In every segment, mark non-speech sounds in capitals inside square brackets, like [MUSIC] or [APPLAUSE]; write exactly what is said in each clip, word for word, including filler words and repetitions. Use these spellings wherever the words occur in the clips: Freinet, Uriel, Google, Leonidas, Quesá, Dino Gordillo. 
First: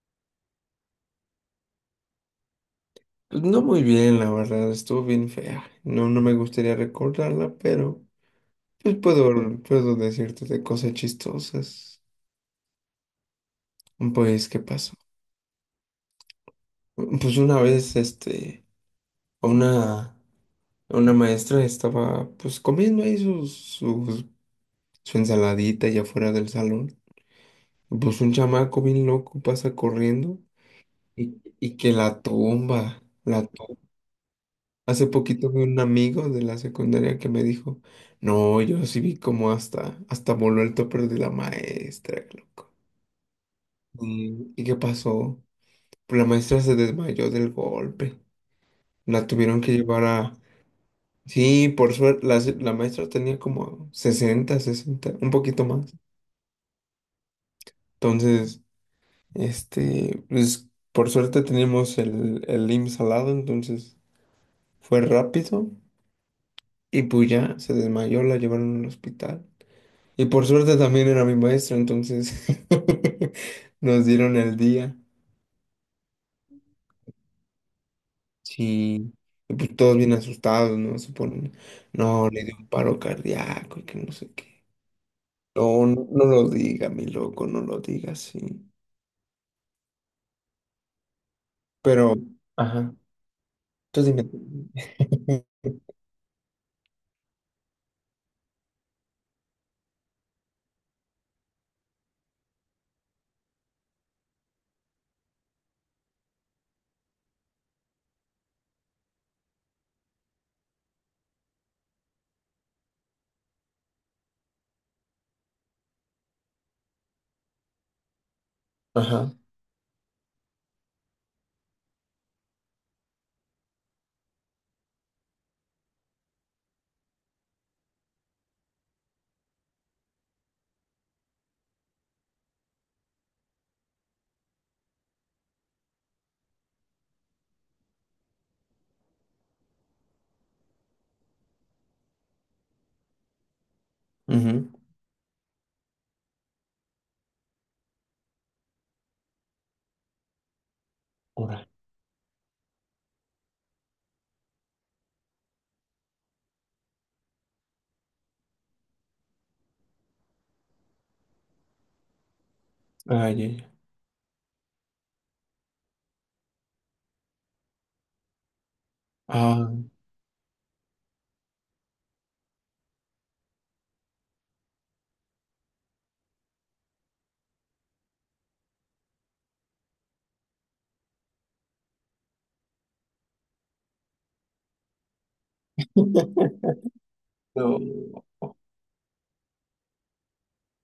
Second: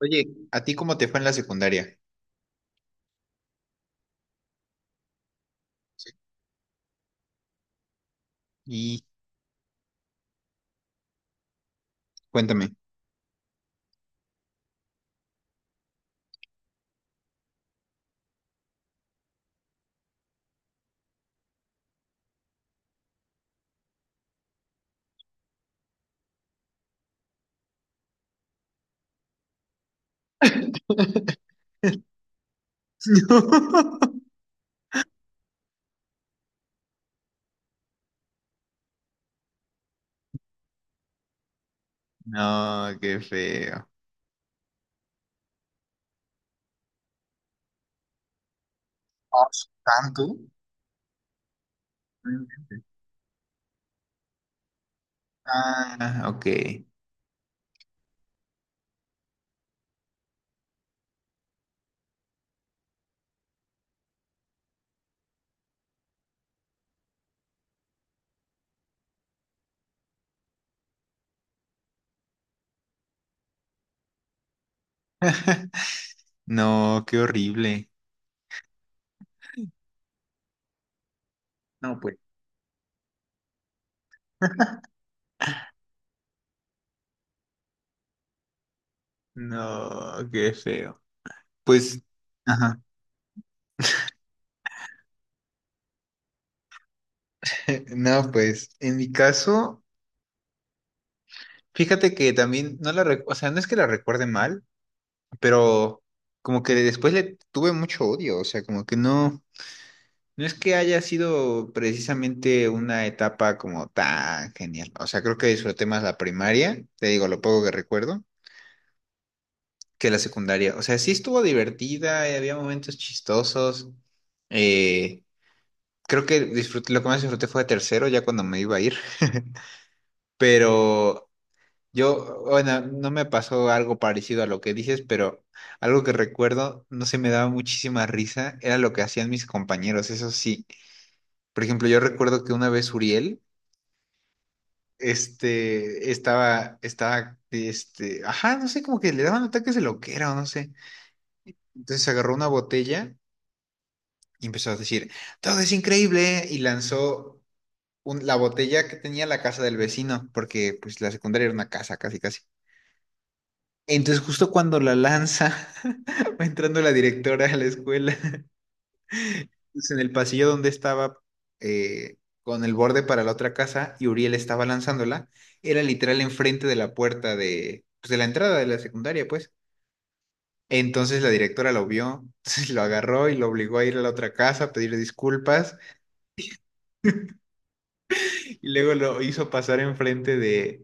Oye, ¿a ti cómo te fue en la secundaria? Pues no muy bien, la verdad, estuvo bien fea. No, Sí. no me gustaría recordarla, pero pues Y puedo, puedo decirte de cosas chistosas. cuéntame. Pues, ¿qué pasó? Pues una vez, este, una, una maestra estaba, pues, comiendo ahí sus, sus- su ensaladita allá afuera del salón. Pues un chamaco bien loco pasa corriendo y, [LAUGHS] y que la tumba, la. Hace poquito vi un amigo de la secundaria que me dijo, no, yo sí vi como hasta, hasta voló el topper de la maestra, loco. No, qué feo. ¿Y, ¿y qué pasó? Pues la maestra se desmayó del golpe. La Ah, tuvieron que llevar ¿tanto? a... Sí, por suerte, la, se- Mm. la maestra tenía como sesenta, sesenta un poquito más. Ah, ok. Entonces, este, pues por suerte teníamos el, el I M S S al lado, entonces fue rápido. Y pues ya se desmayó, la llevaron al hospital. Y por suerte también era mi maestro, entonces [LAUGHS] nos dieron el día. [LAUGHS] No, qué horrible. Sí. Y pues todos bien asustados, ¿no? Se ponen, No, pues. no, le dio un paro cardíaco y que no sé qué. No, no, no lo diga, mi loco, no lo diga, sí. No, qué feo. Pues, Pero, ajá. ajá, tú dime. [LAUGHS] [LAUGHS] No, pues, en mi caso, fíjate que también no la, rec- o sea, no es que la recuerde mal, pero como que después le tuve mucho odio, o sea, como que no. No es que haya sido precisamente una etapa como tan genial. O sea, creo que disfruté más la primaria, te digo lo poco que recuerdo, Ajá, que la secundaria. O sea, sí estuvo divertida, eh, había momentos chistosos. Eh, Creo que disfruté, lo que más disfruté fue tercero, ya cuando me iba a ir. [LAUGHS] Pero yo, bueno, no me pasó algo parecido a lo que dices, pero algo que recuerdo, no se me daba muchísima risa, era lo que hacían mis compañeros, eso sí. Por ejemplo, yo recuerdo que una vez Uriel ujú, este, estaba, estaba, este, ajá, no sé, como que le daban ataques de loquera o no sé. ora. Entonces agarró una botella y empezó a decir, todo es increíble, y lanzó un- la botella que tenía la casa del vecino, porque pues la secundaria era una casa, casi, casi. Ay, ay, ay. Entonces justo cuando la lanza, [LAUGHS] va entrando la directora a la escuela. Ah, Pues, en el pasillo donde estaba eh, con el borde para la otra casa y Uriel estaba lanzándola, era literal enfrente de la puerta de, pues, de la entrada de la secundaria, pues. Entonces la directora lo vio, [LAUGHS] entonces lo agarró y lo obligó a ir a la otra casa a pedir disculpas [LAUGHS] no. y luego lo hizo pasar enfrente de,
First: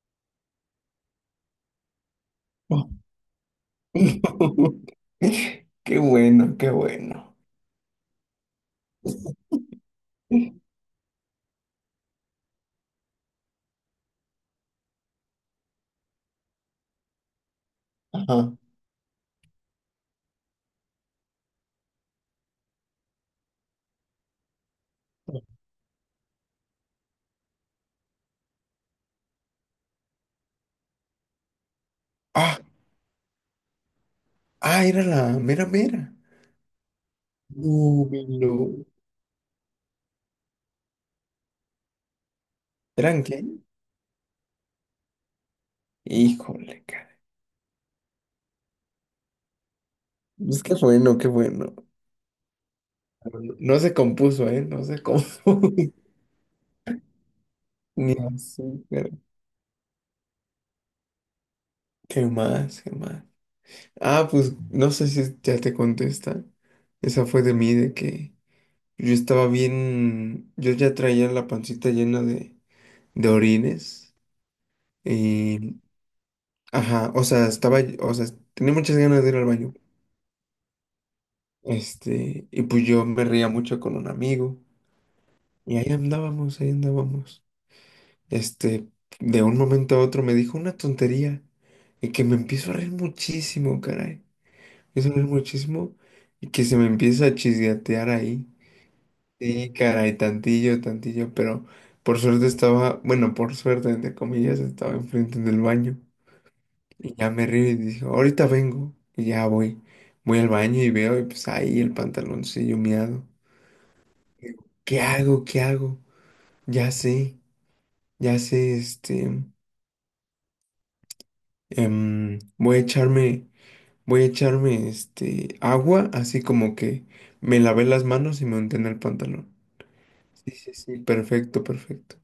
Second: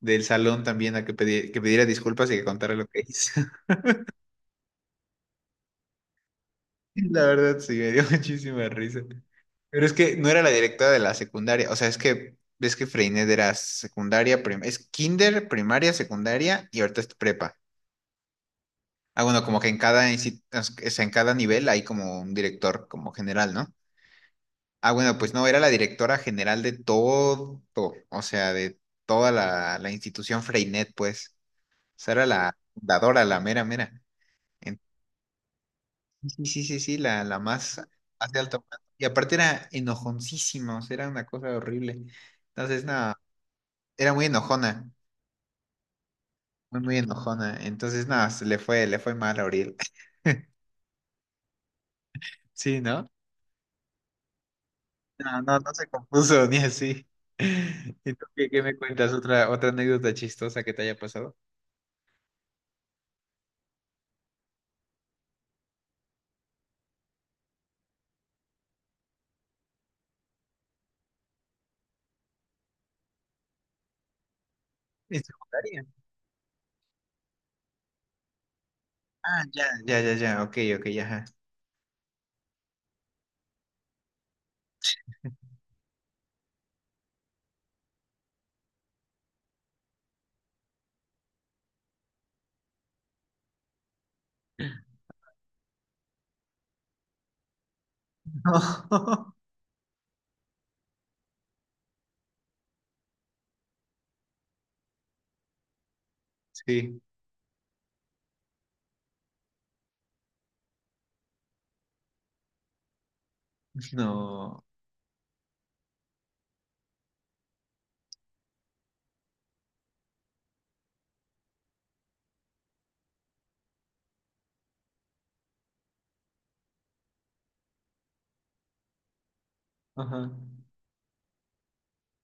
del salón también a que, pedi- que pidiera disculpas y que contara lo que hizo. [LAUGHS] [LAUGHS] Qué bueno, qué La bueno. verdad sí, me dio [LAUGHS] muchísima risa. Pero es que no era la directora de la secundaria, o sea, es que ves que Freinet era secundaria, prim- es kinder, primaria, secundaria y ahorita es prepa. Ajá. Ah, bueno, como que en cada insti- o sea, en cada nivel hay como un director como general, ¿no? Ah, bueno, pues no, era la directora general de todo, o sea, de toda la, la institución Freinet, pues. O sea, era la Ah. fundadora, la mera, mera. En- Ah, era la mera mera. sí, sí, sí, sí, la, la más, No, mi más de no. alto. Y aparte era enojoncísima, o sea, era una cosa horrible. Entonces, no. ¿Eran qué? Era muy enojona, muy, Híjole, muy cara. enojona. Entonces, nada, se le fue, le fue mal a Uriel. [LAUGHS] Pues qué bueno, qué bueno. Sí, ¿no? No, no se compuso, ¿eh? No se compuso. No, no, no se [LAUGHS] compuso ni así. [LAUGHS] ¿Y Ni tú qué, qué así, me pero... cuentas? ¿Otra, otra anécdota chistosa que te haya pasado? ¿Qué más? ¿Qué más? Ah, pues no sé si ya te contesta. Esa fue de mí, de que yo estaba bien. Yo ya traía la pancita llena de, de orines. ¿En Y. secundaria? Ajá, o sea, estaba. O sea, tenía muchas ganas de ir Ah, al ya, baño. ya, ya, ya, ok, ok, ya, ajá. Este, y pues yo me reía mucho con un amigo. Y ahí andábamos, ahí andábamos. Este, de un momento a otro me dijo una tontería. Y que me empiezo a reír muchísimo, caray. Me [LAUGHS] empiezo a reír muchísimo. Y que se me empieza a chisgatear ahí. No. Sí, caray, tantillo, tantillo. Pero por suerte estaba, bueno, por suerte, entre comillas, estaba enfrente del baño. Sí, Y ya me río y dijo, ahorita vengo. Y ya voy. Voy al baño y veo, y pues ahí el pantaloncillo miado. no. ¿Qué hago? ¿Qué hago? Ya sé, ya sé, este, em, voy a echarme, voy a echarme, este, agua, así como que me lavé las manos y me unté en el pantalón. Ajá. Sí, sí, sí, perfecto, perfecto.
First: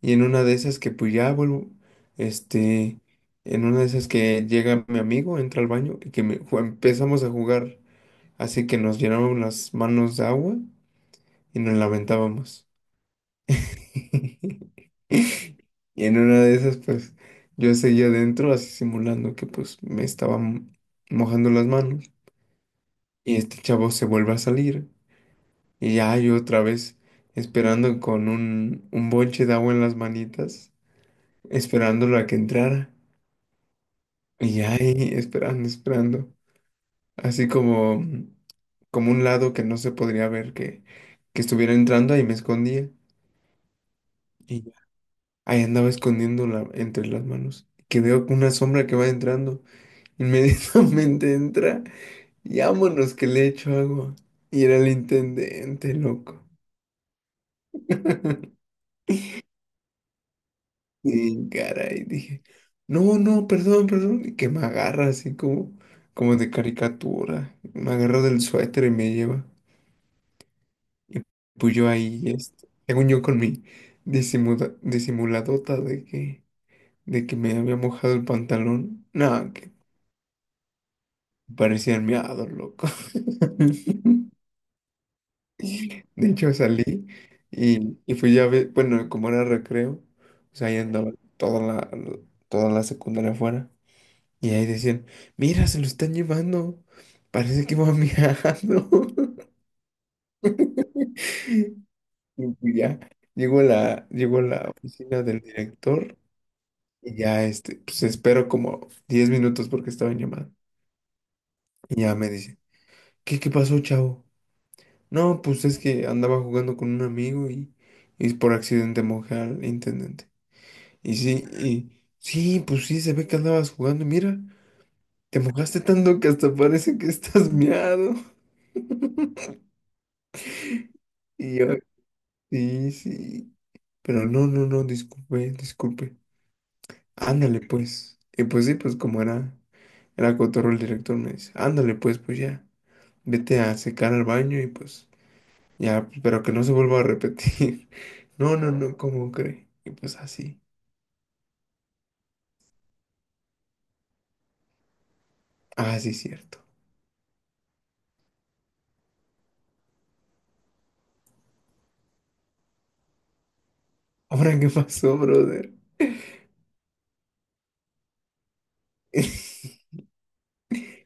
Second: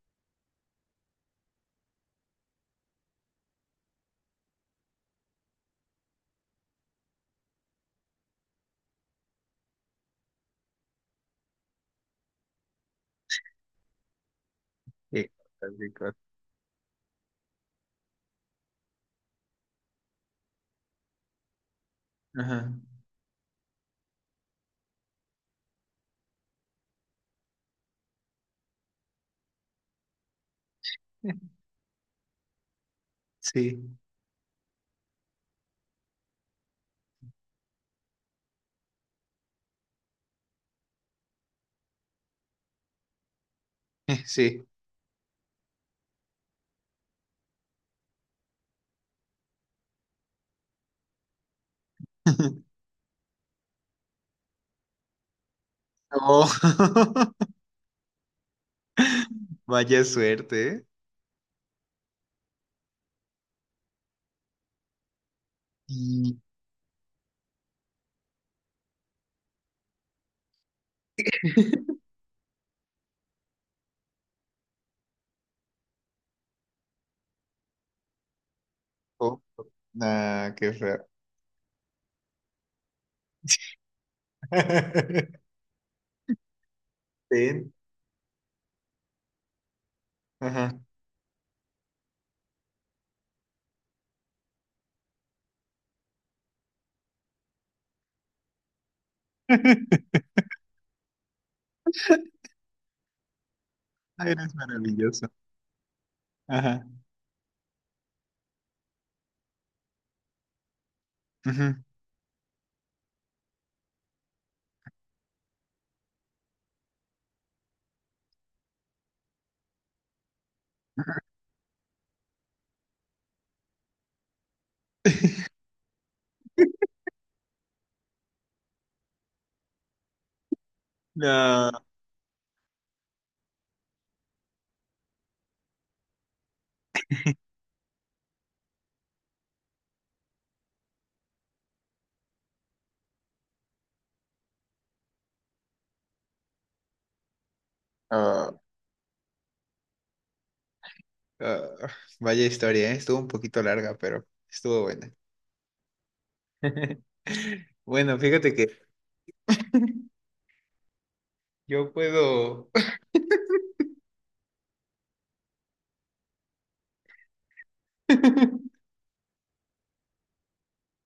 Y en una de esas que pues ya vuelvo, este, en una de esas que llega mi amigo, entra al baño y que me- ju- empezamos a jugar, así que nos llenamos las manos de agua y nos lamentábamos. [LAUGHS] Qué [LAUGHS] cosa, qué Y cosa. en una de esas, pues, yo seguía adentro así simulando que pues me estaba mo- mojando las manos. Ajá. Y este chavo se vuelve a salir. Y ya yo otra vez esperando con un, un bonche de agua en las manitas, esperándolo a que entrara. Sí, Y ya ahí esperando, esperando. Así como, mm, como un lado que no se podría ver que, que estuviera entrando, ahí me escondía. [LAUGHS] Y sí. ya, ahí andaba escondiéndola entre las manos. Que veo una sombra que va entrando. Inmediatamente [LAUGHS] entra y [LAUGHS] vámonos que le echo agua. Y era el intendente, Oh, loco. [LAUGHS] [LAUGHS] vaya suerte, ¿eh? Y caray, dije, no, no, perdón, perdón. Y que me agarra así como, como Y- de caricatura. Me agarra del suéter y me lleva. Y pues yo ahí, este, según yo con mi disimula- disimuladota de que, de que me había mojado el pantalón. oh, Nada, que nah, qué feo. parecía el miado, loco. [LAUGHS] [LAUGHS] [LAUGHS] De hecho, salí Ten. y, y fui ya ver, bueno, como era recreo, o sea, Ajá. ahí andaba toda la, toda la secundaria afuera. Y ahí decían, mira, se lo están llevando, parece que va viajando. [LAUGHS] [LAUGHS] Y pues ya, llego a la, Ay, llego a eres la oficina maravilloso. del director Ajá. y ya, este, pues espero como diez minutos porque estaba en llamada. Ujú. Y ya me dice, ¿qué, ¿qué pasó, chavo? No, pues es que andaba jugando con un amigo y, y por accidente mojé al intendente. Y sí, y sí, pues sí, se ve que andabas jugando. Mira, te [LAUGHS] mojaste tanto que hasta parece que estás miado. [LAUGHS] Y yo, No. sí, sí. Pero no, no, no, disculpe, disculpe. Ándale, pues. Y pues sí, pues como era, era cotorro el director, me dice, ándale, pues, pues ya, vete a secar al baño y pues ya, pero que no se vuelva a repetir. [LAUGHS] Ah, No, no, no, ¿cómo cree? Y pues así. ah, vaya historia, ¿eh? Estuvo un poquito larga, pero estuvo buena. Ah, sí, cierto. [LAUGHS] Bueno, fíjate que yo puedo. Ahora, ¿qué pasó, brother? [LAUGHS] [LAUGHS]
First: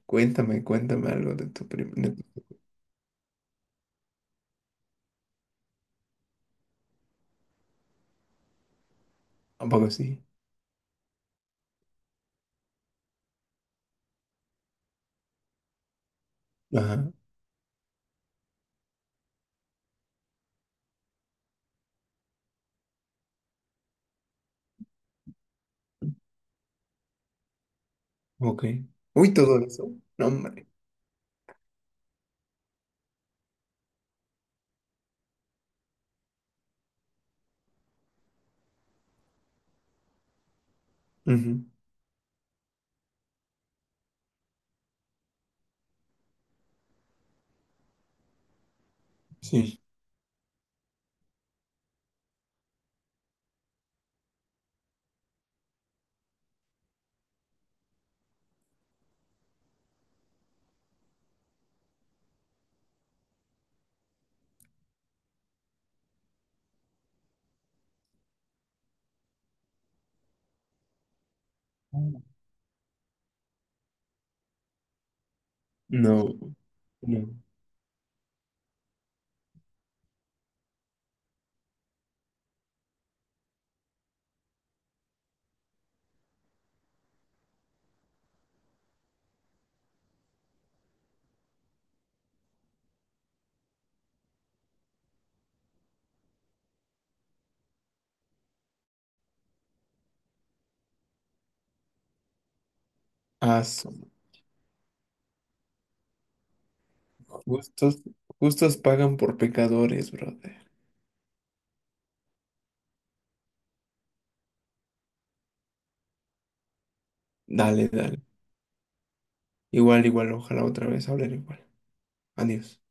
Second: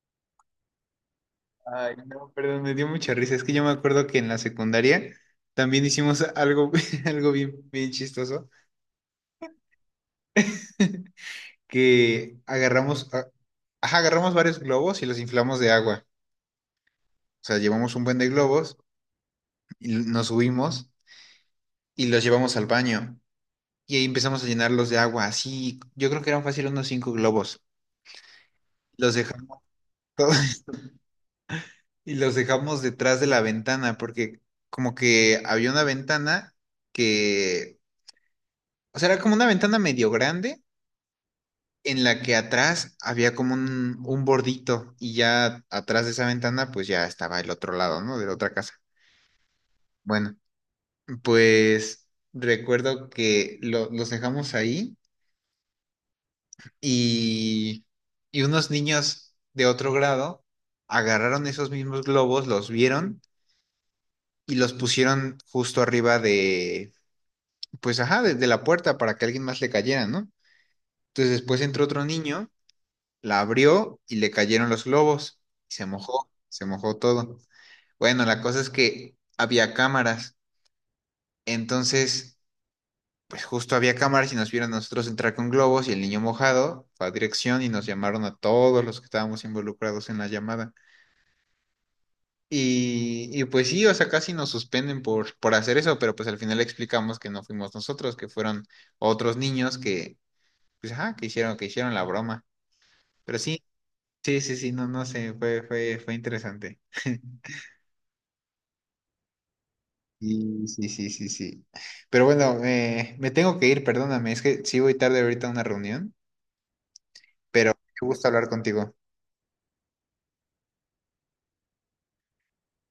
Cuéntame, cuéntame algo de tu primo. Ay, no, perdón, me dio mucha risa. Es que yo me acuerdo que en la secundaria también hicimos algo, [LAUGHS] algo bien, bien chistoso, Un poco sí. [LAUGHS] que agarramos, ah, ajá, agarramos varios globos y los inflamos de agua. Ajá, O sea, llevamos un buen de globos. Y nos subimos y los llevamos al baño. Y ahí empezamos a llenarlos de agua, así, yo creo que eran fácil unos cinco globos. ok. Los Uy, todo dejamos. eso. No, [LAUGHS] hombre. Y los dejamos detrás de la ventana, porque como que había una ventana que, o sea, era como una ventana medio grande, Ujú, en la que atrás había como un, un bordito, y ya atrás de esa ventana, pues ya estaba el otro lado, ¿no? De la otra casa. sí. Bueno, pues recuerdo que lo- los dejamos ahí. Y, y unos niños de otro grado agarraron esos mismos globos, los vieron y los pusieron justo arriba de, pues ajá, de, de la puerta para que alguien más le cayera, ¿no? Entonces después entró otro niño, la abrió y le cayeron los globos. Se No, mojó, se mojó no. todo. Bueno, la cosa es que había cámaras, entonces, pues justo había cámaras y nos vieron a nosotros entrar con globos y el niño mojado fue a dirección y nos llamaron a todos los que estábamos involucrados en la llamada. Y, y pues sí, o sea, casi nos suspenden por, por hacer eso, pero pues al final explicamos que no fuimos nosotros, que fueron otros niños que, pues, ajá, que hicieron, que hicieron la broma. Pero Ah, sí, son sí, sí, sí, no, no sé, fue, fue, fue interesante. [LAUGHS] justos, justos pagan por pecadores, brother. Sí, sí, sí, sí, sí. Pero bueno, eh, me tengo que ir, perdóname, es que sí voy tarde ahorita a una reunión, pero Dale, qué dale. gusto hablar contigo. Igual, igual, ojalá otra vez hablar igual. Adiós.